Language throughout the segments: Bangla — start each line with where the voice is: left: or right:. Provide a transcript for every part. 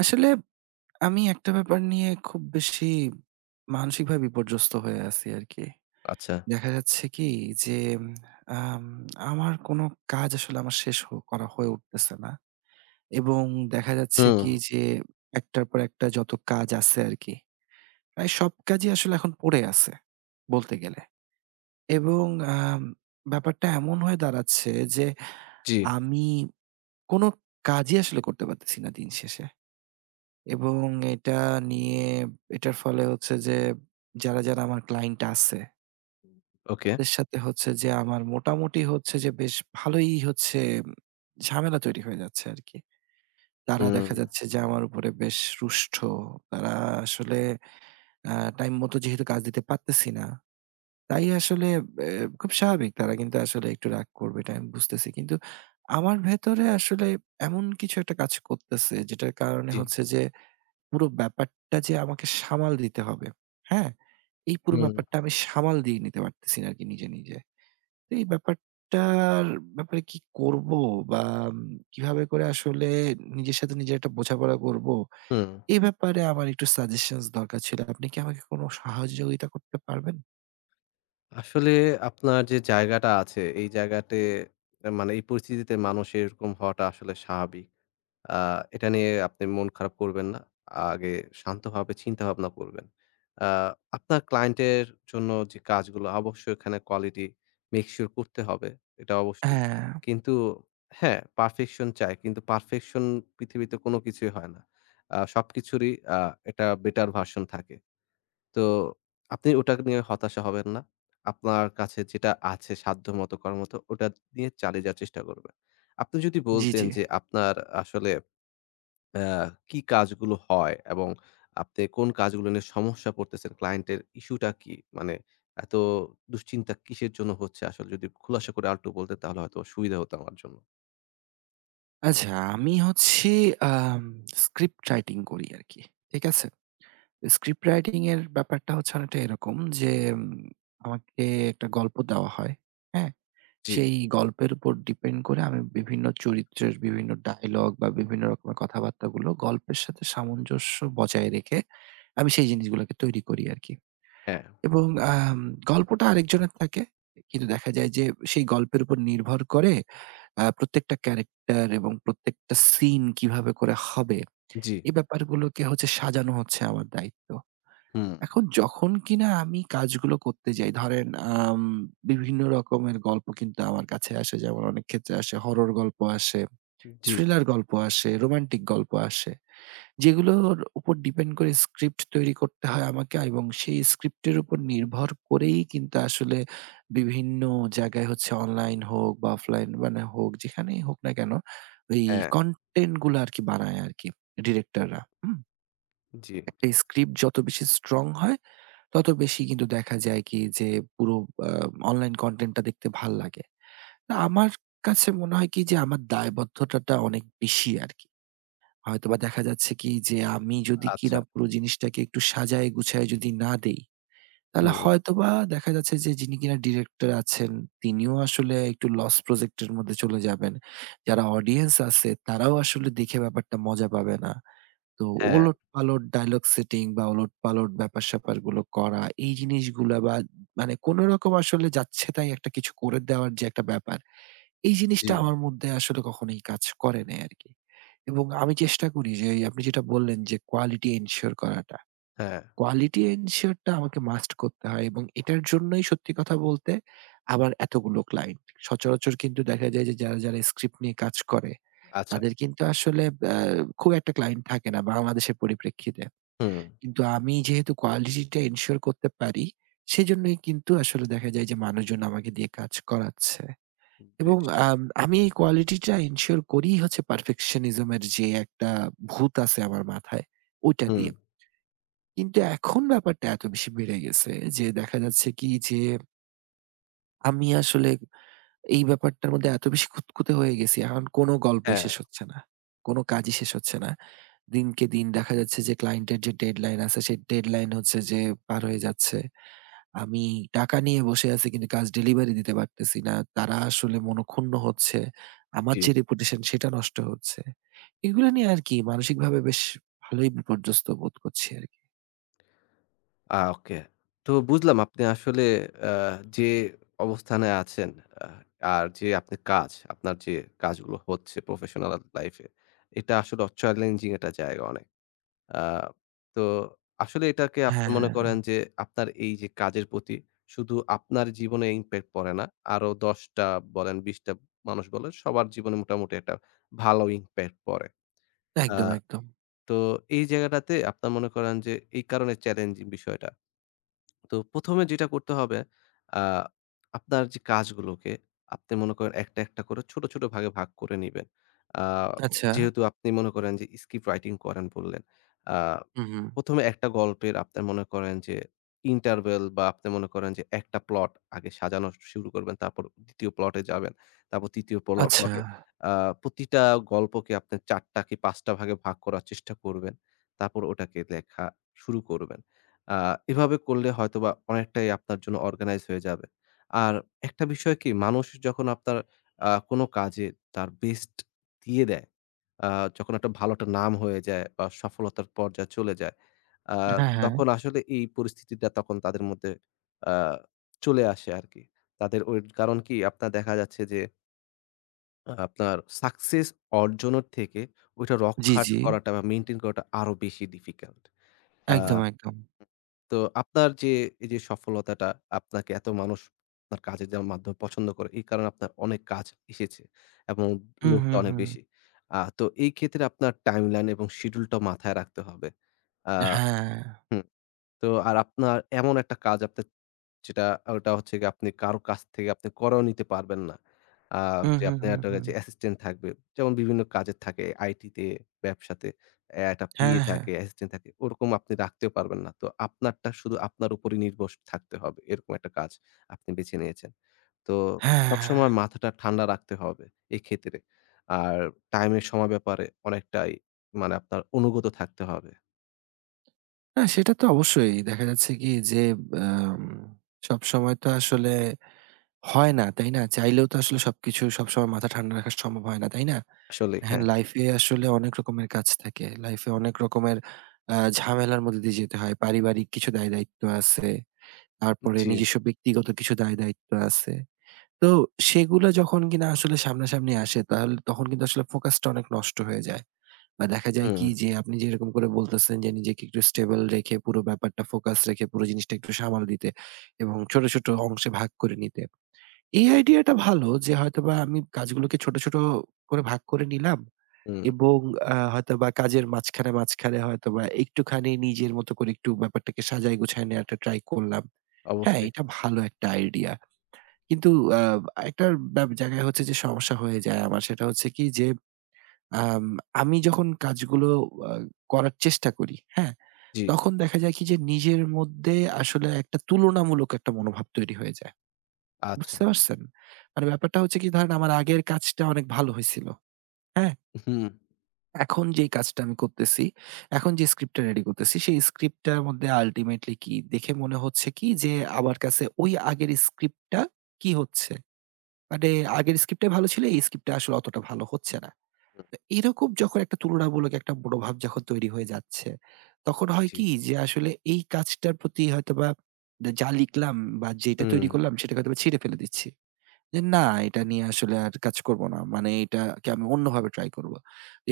right: আসলে আমি একটা ব্যাপার নিয়ে খুব বেশি মানসিকভাবে বিপর্যস্ত হয়ে আছি আরকি।
left: আচ্ছা।
right: দেখা যাচ্ছে কি যে আম আমার কোনো কাজ আসলে আমার শেষ করা হয়ে উঠতেছে না। এবং দেখা যাচ্ছে
left: হুম।
right: কি যে একটার পর একটা যত কাজ আছে আরকি, প্রায় সব কাজই আসলে এখন পড়ে আছে বলতে গেলে। এবং আম ব্যাপারটা এমন হয়ে দাঁড়াচ্ছে যে
left: জি,
right: আমি কোনো কাজই আসলে করতে পারতেছি না দিন শেষে। এবং এটা নিয়ে এটার ফলে হচ্ছে যে যারা আমার ক্লায়েন্ট আছে
left: ওকে।
right: তাদের সাথে হচ্ছে যে আমার মোটামুটি হচ্ছে যে বেশ ভালোই হচ্ছে ঝামেলা তৈরি হয়ে যাচ্ছে আরকি। তারা
left: হুম,
right: দেখা যাচ্ছে যে আমার উপরে বেশ রুষ্ট। তারা আসলে আ টাইম মতো যেহেতু কাজ দিতে পারতেছি না, তাই আসলে এ খুব স্বাভাবিক তারা কিন্তু আসলে একটু রাগ করবে এটা আমি বুঝতেছি। কিন্তু আমার ভেতরে আসলে এমন কিছু একটা কাজ করতেছে যেটার কারণে
left: জি।
right: হচ্ছে যে পুরো ব্যাপারটা যে আমাকে সামাল দিতে হবে, হ্যাঁ? এই পুরো
left: হুম,
right: ব্যাপারটা আমি সামাল দিয়ে নিতে পারতেছি না আরকি নিজে, নিজে। তো এই ব্যাপারটার ব্যাপারে কি করবো বা উম কিভাবে করে আসলে নিজের সাথে নিজে একটা বোঝাপড়া করবো?
left: হুম।
right: এ ব্যাপারে আমার একটু সাজেশনস দরকার ছিল। আপনি কি আমাকে কোনো সহযোগিতা করতে পারবেন?
left: আসলে আপনার যে জায়গাটা আছে, এই জায়গাতে মানে এই পরিস্থিতিতে মানুষ এরকম হওয়াটা আসলে স্বাভাবিক। আ এটা নিয়ে আপনি মন খারাপ করবেন না। আগে শান্তভাবে চিন্তা ভাবনা করবেন। আ আপনার ক্লায়েন্টের জন্য যে কাজগুলো অবশ্যই এখানে কোয়ালিটি মেক সিউর করতে হবে। এটা অবশ্যই।
right: হ্যাঁ।
left: কিন্তু হ্যাঁ, পারফেকশন চাই। কিন্তু পারফেকশন পৃথিবীতে কোনো কিছুই হয় না। সবকিছুরই একটা বেটার ভার্সন থাকে। তো আপনি ওটা নিয়ে হতাশা হবেন না। আপনার কাছে যেটা আছে সাধ্যমত করার মতো কর্মত ওটা নিয়ে চালিয়ে যাওয়ার চেষ্টা করবেন। আপনি যদি
right: জি,
left: বলতেন
right: জি।
left: যে আপনার আসলে অ্যা কি কাজগুলো হয় এবং আপনি কোন কাজগুলো নিয়ে সমস্যা পড়তেছেন? ক্লায়েন্টের ইস্যুটা কি? মানে এত দুশ্চিন্তা কিসের জন্য হচ্ছে আসলে যদি খুলাসা করে আরেকটু বলতেন তাহলে হয়তো সুবিধা হতো আমার জন্য।
right: আচ্ছা, আমি হচ্ছে আম স্ক্রিপ্ট রাইটিং করি আরকি। ঠিক আছে? স্ক্রিপ্ট রাইটিং এর ব্যাপারটা হচ্ছে অনেকটা এরকম যে উম আমাকে একটা গল্প দেওয়া হয়, হ্যাঁ?
left: জি,
right: সেই গল্পের উপর ডিপেন্ড করে আমি বিভিন্ন চরিত্রের বিভিন্ন ডায়ালগ বা বিভিন্ন রকমের কথাবার্তাগুলো গল্পের সাথে সামঞ্জস্য বজায় রেখে আমি সেই জিনিসগুলোকে তৈরি করি আরকি।
left: হ্যাঁ,
right: এবং আম গল্পটা আরেকজনের থাকে। কিন্তু দেখা যায় যে সেই গল্পের উপর নির্ভর করে প্রত্যেকটা ক্যারেক্টার এবং প্রত্যেকটা সিন কিভাবে করে হবে,
left: জি,
right: এই ব্যাপারগুলোকে হচ্ছে সাজানো হচ্ছে আমার দায়িত্ব।
left: হুম,
right: এখন যখন কিনা আমি কাজগুলো করতে যাই, ধরেন আম বিভিন্ন রকমের গল্প কিন্তু আমার কাছে আসে। যেমন অনেক ক্ষেত্রে আসে, হরর গল্প আসে,
left: জি,
right: থ্রিলার গল্প আসে, রোমান্টিক গল্প আসে। যেগুলোর উপর ডিপেন্ড করে স্ক্রিপ্ট তৈরি করতে হয় আমাকে এবং সেই স্ক্রিপ্টের উপর নির্ভর করেই কিন্তু আসলে বিভিন্ন জায়গায় হচ্ছে, অনলাইন হোক বা অফলাইন মানে হোক যেখানেই হোক না কেন ওই
left: হ্যাঁ,
right: কনটেন্ট গুলো আরকি বানায় আরকি ডিরেক্টররা। হুম?
left: জি,
right: একটা স্ক্রিপ্ট যত বেশি স্ট্রং হয় তত বেশি কিন্তু দেখা যায় কি যে পুরো আ অনলাইন কনটেন্টটা দেখতে ভাল লাগে। না, আমার কাছে মনে হয় কি যে আমার দায়বদ্ধতাটা অনেক বেশি আরকি। হয়তোবা দেখা যাচ্ছে কি যে আমি যদি
left: আচ্ছা,
right: কিনা পুরো জিনিসটাকে একটু সাজায় গুছায় যদি না দেই, তাহলে
left: হুম,
right: হয়তোবা দেখা যাচ্ছে যে যিনি কিনা ডিরেক্টর আছেন তিনিও আসলে একটু লস প্রজেক্ট এর মধ্যে চলে যাবেন। যারা অডিয়েন্স আছে তারাও আসলে দেখে ব্যাপারটা মজা পাবে না। তো
left: হ্যাঁ,
right: ওলটপালট ডায়ালগ সেটিং বা ওলটপালট ব্যাপার-স্যাপার গুলো করা, এই জিনিসগুলা বা মানে কোন রকম আসলে যাচ্ছে তাই একটা কিছু করে দেওয়ার যে একটা ব্যাপার, এই
left: জি,
right: জিনিসটা আমার মধ্যে আসলে কখনোই কাজ করে নাই আরকি। এবং আমি চেষ্টা করি যে এই আপনি যেটা বললেন যে কোয়ালিটি এনশিওর করাটা।
left: হ্যাঁ,
right: কোয়ালিটি এনশিওর টা আমাকে মাস্ট করতে হয় এবং এটার জন্যই সত্যি কথা বলতে আবার এতগুলো ক্লায়েন্ট। সচরাচর কিন্তু দেখা যায় যে যারা স্ক্রিপ্ট নিয়ে কাজ করে
left: আচ্ছা,
right: তাদের কিন্তু আসলে আ খুব একটা ক্লায়েন্ট থাকে না বাংলাদেশের পরিপ্রেক্ষিতে।
left: হুম,
right: কিন্তু আমি যেহেতু কোয়ালিটিটা এনশিওর করতে পারি, সেজন্যই কিন্তু আসলে দেখা যায় যে মানুষজন আমাকে দিয়ে কাজ করাচ্ছে। এবং
left: বেশ,
right: আমি এই কোয়ালিটিটা এনশিওর করিই হচ্ছে পারফেকশনিজম এর যে একটা ভূত আছে আমার মাথায়, ওইটা
left: হুম,
right: দিয়ে। কিন্তু এখন ব্যাপারটা এত বেশি বেড়ে গেছে যে দেখা যাচ্ছে কি যে আমি আসলে এই ব্যাপারটার মধ্যে এত বেশি খুঁতখুঁতে হয়ে গেছি। এখন কোনো গল্পই
left: হ্যাঁ,
right: শেষ হচ্ছে না। কোনো কাজই শেষ হচ্ছে না। দিনকে দিন দেখা যাচ্ছে যে ক্লায়েন্টের যে ডেডলাইন আছে, সেই ডেডলাইন হচ্ছে যে পার হয়ে যাচ্ছে। আমি টাকা নিয়ে বসে আছি কিন্তু কাজ ডেলিভারি দিতে পারতেছি না। তারা আসলে মনঃক্ষুণ্ণ হচ্ছে। আমার
left: জি।
right: যে রেপুটেশন সেটা নষ্ট হচ্ছে। এগুলো নিয়ে আর কি মানসিকভাবে বেশ ভালোই বিপর্যস্ত বোধ করছি আরকি।
left: ওকে। তো বুঝলাম আপনি আসলে আ যে অবস্থানে আছেন, আ আর যে আপনি কাজ, আপনার যে কাজগুলো হচ্ছে প্রফেশনাল লাইফ এ, এটা আসলে চ্যালেঞ্জিং একটা জায়গা অনেক। আ তো আসলে এটাকে আপনি মনে
right: হ্যাঁ,
left: করেন যে আপনার এই যে কাজের প্রতি শুধু আপনার জীবনে ইমপ্যাক্ট পড়ে না, আরো ১০ টা বলেন ২০ টা মানুষ বলেন সবার জীবনে মোটামুটি একটা ভালো ইমপ্যাক্ট পড়ে। আ
right: একদম, একদম।
left: তো এই জায়গাটাতে আপনার মনে করেন যে এই কারণে চ্যালেঞ্জিং বিষয়টা। তো ১ম এ যেটা করতে হবে আ আপনার যে কাজগুলোকে আপনি মনে করেন একটা, একটা করে ছোট, ছোট ভাগে ভাগ করে নিবেন। আ
right: আচ্ছা।
left: যেহেতু আপনি মনে করেন যে script writing করেন বললেন। আ
right: হুম, হুম।
left: ১ম এ একটা গল্পের আপনার মনে করেন যে interval বা আপনি মনে করেন যে একটা প্লট আগে সাজানো শুরু করবেন। তারপর ২য় প্লটে যাবেন। তারপর ৩য়
right: আচ্ছা।
left: প্লটে। আ প্রতিটা গল্পকে আপনি ৪ টা কি ৫ টা ভাগে ভাগ করার চেষ্টা করবেন। তারপর ওটাকে লেখা শুরু করবেন। আ এভাবে করলে হয়তোবা অনেকটাই আপনার জন্য অর্গানাইজ হয়ে যাবে। আর একটা বিষয় কি মানুষ যখন আপনার কোনো কাজে তার বেস্ট দিয়ে দেয়, আ যখন একটা ভালো একটা নাম হয়ে যায় বা সফলতার পর্যায়ে চলে যায়, আ
right: হ্যাঁ, হ্যাঁ।
left: তখন আসলে এই পরিস্থিতিটা তখন তাদের মধ্যে আ চলে আসে আরকি। তাদের ওই কারণ কি আপনার দেখা যাচ্ছে যে আপনার সাকসেস অর্জনের থেকে ওইটা
right: জি,
left: রক্ষা
right: জি।
left: করাটা বা মেইনটেইন করাটা আরো বেশি ডিফিকাল্ট। আ
right: একদম, একদম।
left: তো আপনার যে এই যে সফলতাটা আপনাকে এত মানুষ আপনার কাজের যেমন মাধ্যমে পছন্দ করে এই কারণে আপনার অনেক কাজ এসেছে এবং
right: হুম,
left: লোডটা
right: হুম,
left: অনেক
right: হুম।
left: বেশি। তো এই ক্ষেত্রে আপনার টাইমলাইন এবং শিডিউলটা মাথায় রাখতে হবে। আ
right: হ্যাঁ।
left: হুম। তো আর আপনার এমন একটা কাজ আপনার যেটা ওটা হচ্ছে গিয়ে আপনি কারো কাছ থেকে আপনি করাও নিতে পারবেন না। আ
right: হুম,
left: যে
right: হুম,
left: আপনার
right: হুম,
left: একটা
right: হুম।
left: যে অ্যাসিস্ট্যান্ট থাকবে। যেমন বিভিন্ন কাজে থাকে আইটিতে, ব্যবসাতে একটা পিএ
right: হ্যাঁ, হ্যাঁ।
left: থাকে, অ্যাসিস্ট্যান্ট থাকে। ওরকম আপনি রাখতেও পারবেন না। তো আপনারটা শুধু আপনার উপরই নির্ভর থাকতে হবে। এরকম একটা কাজ আপনি বেছে নিয়েছেন। তো
right: হ্যাঁ।
left: সবসময়
right: হ্যাঁ।
left: মাথাটা ঠান্ডা রাখতে হবে এই ক্ষেত্রে। আর টাইমের সময় ব্যাপারে অনেকটাই মানে আপনার অনুগত থাকতে হবে।
right: না, সেটা তো অবশ্যই। দেখা যাচ্ছে কি যে আম সবসময় তো আসলে হয় না, তাই না? চাইলেও তো আসলে সবকিছু সবসময় মাথা ঠান্ডা রাখা সম্ভব হয় না, তাই না?
left: আসলেই
right: হ্যাঁ,
left: হ্যাঁ।
right: লাইফে আসলে অনেক রকমের কাজ থাকে। লাইফে অনেক রকমের ঝামেলার মধ্যে দিয়ে যেতে হয়। পারিবারিক কিছু দায়-দায়িত্ব আছে। তারপরে
left: জি।
right: নিজস্ব ব্যক্তিগত কিছু দায়-দায়িত্ব আছে। তো সেগুলো যখন কিনা আসলে সামনাসামনি আসে তাহলে তখন কিন্তু আসলে ফোকাসটা অনেক নষ্ট হয়ে যায়। বা দেখা যায়
left: হুম,
right: কি যে আপনি যেরকম করে বলতেছেন যে নিজেকে একটু স্টেবল রেখে পুরো ব্যাপারটা ফোকাস রেখে পুরো জিনিসটা একটু সামাল দিতে এবং ছোট, ছোট অংশে ভাগ করে নিতে। এই আইডিয়াটা ভালো যে হয়তোবা আমি কাজগুলোকে ছোট, ছোট করে ভাগ করে নিলাম
left: হুম।
right: এবং হয়তোবা কাজের মাঝখানে, মাঝখানে হয়তোবা একটুখানি নিজের মতো করে একটু ব্যাপারটাকে সাজায় গুছায় নেওয়াটা ট্রাই করলাম। হ্যাঁ,
left: অবশ্যই।
right: এটা ভালো একটা আইডিয়া। কিন্তু আ একটা জায়গায় হচ্ছে যে সমস্যা হয়ে যায় আমার, সেটা হচ্ছে কি যে, আম আমি যখন কাজগুলো আ করার চেষ্টা করি, হ্যাঁ?
left: জি,
right: তখন দেখা যায় কি যে নিজের মধ্যে আসলে একটা তুলনামূলক একটা মনোভাব তৈরি হয়ে যায়।
left: আচ্ছা।
right: বুঝতে পারছেন? মানে ব্যাপারটা হচ্ছে কি, ধরেন আমার আগের কাজটা অনেক ভালো হইছিল, হ্যাঁ?
left: হুম,
right: এখন যেই কাজটা আমি করতেছি, এখন যে স্ক্রিপ্টটা রেডি করতেছি সেই স্ক্রিপ্টটার মধ্যে আল্টিমেটলি কি দেখে মনে হচ্ছে কি যে আমার কাছে ওই আগের স্ক্রিপ্টটা কি হচ্ছে, মানে আগের স্ক্রিপ্টটাই ভালো ছিল, এই স্ক্রিপ্টটা আসলে অতটা ভালো হচ্ছে না।
left: হুম,
right: তো এরকম যখন একটা তুলনামূলক একটা মনোভাব যখন তৈরি হয়ে যাচ্ছে, তখন হয়
left: জি,
right: কি যে আসলে এই কাজটার প্রতি হয়তোবা যা লিখলাম বা যেটা
left: হুম,
right: তৈরি করলাম সেটাকে হয়তোবা ছিঁড়ে ফেলে দিচ্ছি। যে না, এটা নিয়ে আসলে আর কাজ করব না। মানে এটাকে আমি অন্যভাবে ট্রাই করব।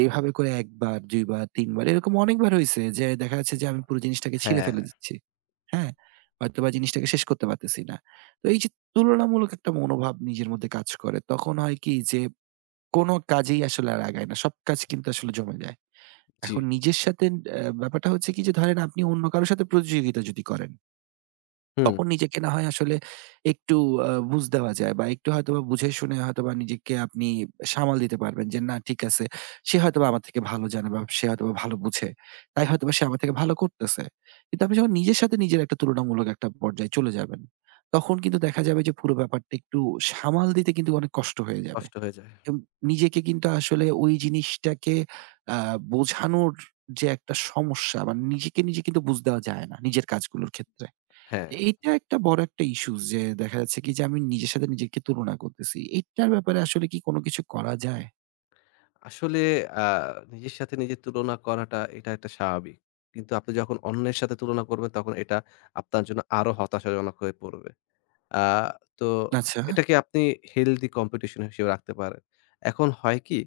right: এভাবে করে ১ বার, ২ বার, ৩ বার এরকম অনেকবার হইছে যে দেখা যাচ্ছে যে আমি পুরো জিনিসটাকে ছিঁড়ে
left: হ্যাঁ,
right: ফেলে দিচ্ছি। হ্যাঁ? হয়তোবা জিনিসটাকে শেষ করতে পারতেছি না। তো এই যে তুলনামূলক একটা মনোভাব নিজের মধ্যে কাজ করে, তখন হয় কি যে কোন কাজেই আসলে আর আগায় না। সব কাজ কিন্তু আসলে জমে যায়।
left: জি,
right: এখন নিজের সাথে ব্যাপারটা হচ্ছে কি যে ধরেন আপনি অন্য কারো সাথে প্রতিযোগিতা যদি করেন
left: হুম,
right: তখন নিজেকে না হয় আসলে একটু বুঝ দেওয়া যায় বা একটু হয়তোবা বুঝে শুনে হয়তোবা নিজেকে আপনি সামাল দিতে পারবেন যে, "না, ঠিক আছে। সে হয়তোবা আমার থেকে ভালো জানে বা সে হয়তোবা ভালো বুঝে। তাই হয়তোবা সে আমার থেকে ভালো করতেছে।" কিন্তু আপনি যখন নিজের সাথে নিজের একটা তুলনামূলক একটা পর্যায়ে চলে যাবেন, তখন কিন্তু দেখা যাবে যে পুরো ব্যাপারটা একটু সামাল দিতে কিন্তু অনেক কষ্ট হয়ে যাবে।
left: কষ্ট হয়ে যায়।
right: এম নিজেকে কিন্তু আসলে ওই জিনিসটাকে আ বোঝানোর যে একটা সমস্যা, বা নিজেকে নিজে কিন্তু বুঝ দেওয়া যায় না নিজের কাজগুলোর ক্ষেত্রে।
left: হ্যাঁ,
right: এইটা একটা বড় একটা ইস্যু যে দেখা যাচ্ছে কি যে আমি নিজের সাথে নিজেকে তুলনা করতেছি। এটার ব্যাপারে আসলে কি কোন কিছু করা যায়?
left: আসলে আ নিজের সাথে নিজের তুলনা করাটা এটা একটা স্বাভাবিক। কিন্তু আপনি যখন অন্যের সাথে তুলনা করবেন তখন এটা আপনার জন্য আরো হতাশাজনক হয়ে পড়বে। আ তো
right: আচ্ছা।
left: এটাকে আপনি হেলথি কম্পিটিশন হিসেবে রাখতে পারেন। এখন হয় কি,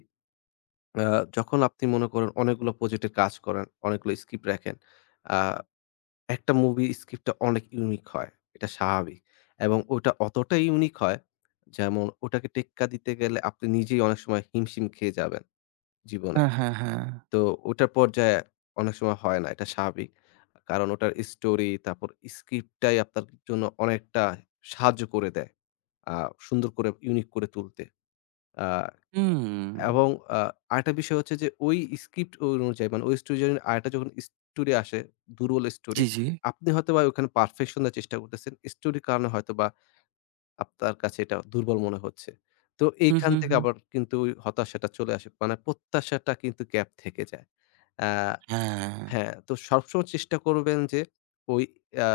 left: আ যখন আপনি মনে করেন অনেকগুলো প্রজেক্ট এর কাজ করেন, অনেকগুলো স্কিপ রাখেন। আ একটা মুভি স্ক্রিপ্টটা অনেক ইউনিক হয়। এটা স্বাভাবিক। এবং ওটা অতটাই ইউনিক হয়, যেমন ওটাকে টেক্কা দিতে গেলে আপনি নিজেই অনেক সময় হিমশিম খেয়ে যাবেন জীবনে।
right: হ্যাঁ, হ্যাঁ, হ্যাঁ।
left: তো ওটার পর্যায়ে অনেক সময় হয় না। এটা স্বাভাবিক। কারণ ওটার স্টোরি তারপর স্ক্রিপ্টটাই আপনার জন্য অনেকটা সাহায্য করে দেয়। আ সুন্দর করে ইউনিক করে তুলতে। আ
right: হুম।
left: এবং আ আরেকটা বিষয় হচ্ছে যে ওই স্ক্রিপ্ট অনুযায়ী মানে ওই স্টোরি জন্য আরেকটা যখন স্টোরি আসে, দুর্বল স্টোরি,
right: জি, জি।
left: আপনি হয়তোবা ওখানে পারফেকশন দেওয়ার চেষ্টা করতেছেন। স্টোরির কারণে হয়তোবা আপনার কাছে এটা দুর্বল মনে হচ্ছে। তো
right: হু,
left: এইখান
right: হু,
left: থেকে
right: হু।
left: আবার কিন্তু ওই হতাশাটা চলে আসে। মানে প্রত্যাশাটা কিন্তু গ্যাপ থেকে যায়। আ
right: হ্যাঁ।
left: হ্যাঁ, তো সবসময় চেষ্টা করবেন যে ওই আ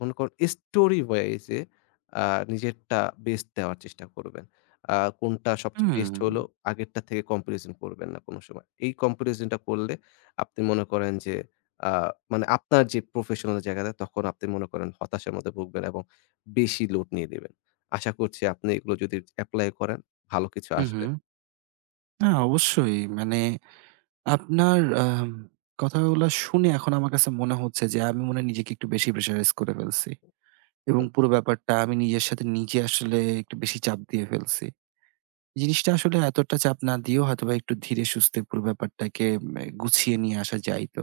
left: মনে করেন story wise এ আ নিজেরটা বেস্ট দেওয়ার চেষ্টা করবেন। কোনটা সবচেয়ে
right: হুম।
left: বেস্ট হলো আগেরটা থেকে comparison করবেন না কোনো সময়। এই comparison টা করলে আপনি মনে করেন যে আ মানে আপনার যে professional জায়গাটা তখন আপনি মনে করেন হতাশার মধ্যে ভুগবেন এবং বেশি লোড নিয়ে নিবেন। আশা করছি আপনি এগুলো যদি এপ্লাই করেন ভালো কিছু
right: হু, হু।
left: আসবে।
right: না, অবশ্যই। মানে আপনার কথাগুলা শুনে এখন আমার কাছে মনে হচ্ছে যে আমি মনে হয় নিজেকে একটু বেশি প্রেশারাইজ করে ফেলছি। এবং
left: হুম,
right: পুরো ব্যাপারটা আমি নিজের সাথে নিজে আসলে একটু বেশি চাপ দিয়ে ফেলছি। জিনিসটা আসলে এতটা চাপ না দিয়েও হয়তোবা একটু ধীরে সুস্থে পুরো ব্যাপারটাকে গুছিয়ে নিয়ে আসা যায় তো।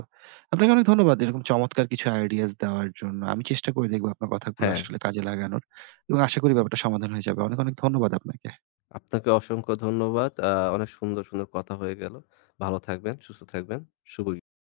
right: আপনাকে অনেক ধন্যবাদ এরকম চমৎকার কিছু আইডিয়াস দেওয়ার জন্য। আমি চেষ্টা করে দেখব আপনার কথাগুলো
left: হ্যাঁ।
right: আসলে কাজে লাগানোর এবং আশা করি ব্যাপারটা সমাধান হয়ে যাবে। অনেক, অনেক ধন্যবাদ আপনাকে।
left: আপনাকে অসংখ্য ধন্যবাদ। অনেক সুন্দর, সুন্দর কথা হয়ে গেল। ভালো থাকবেন, সুস্থ থাকবেন। শুভ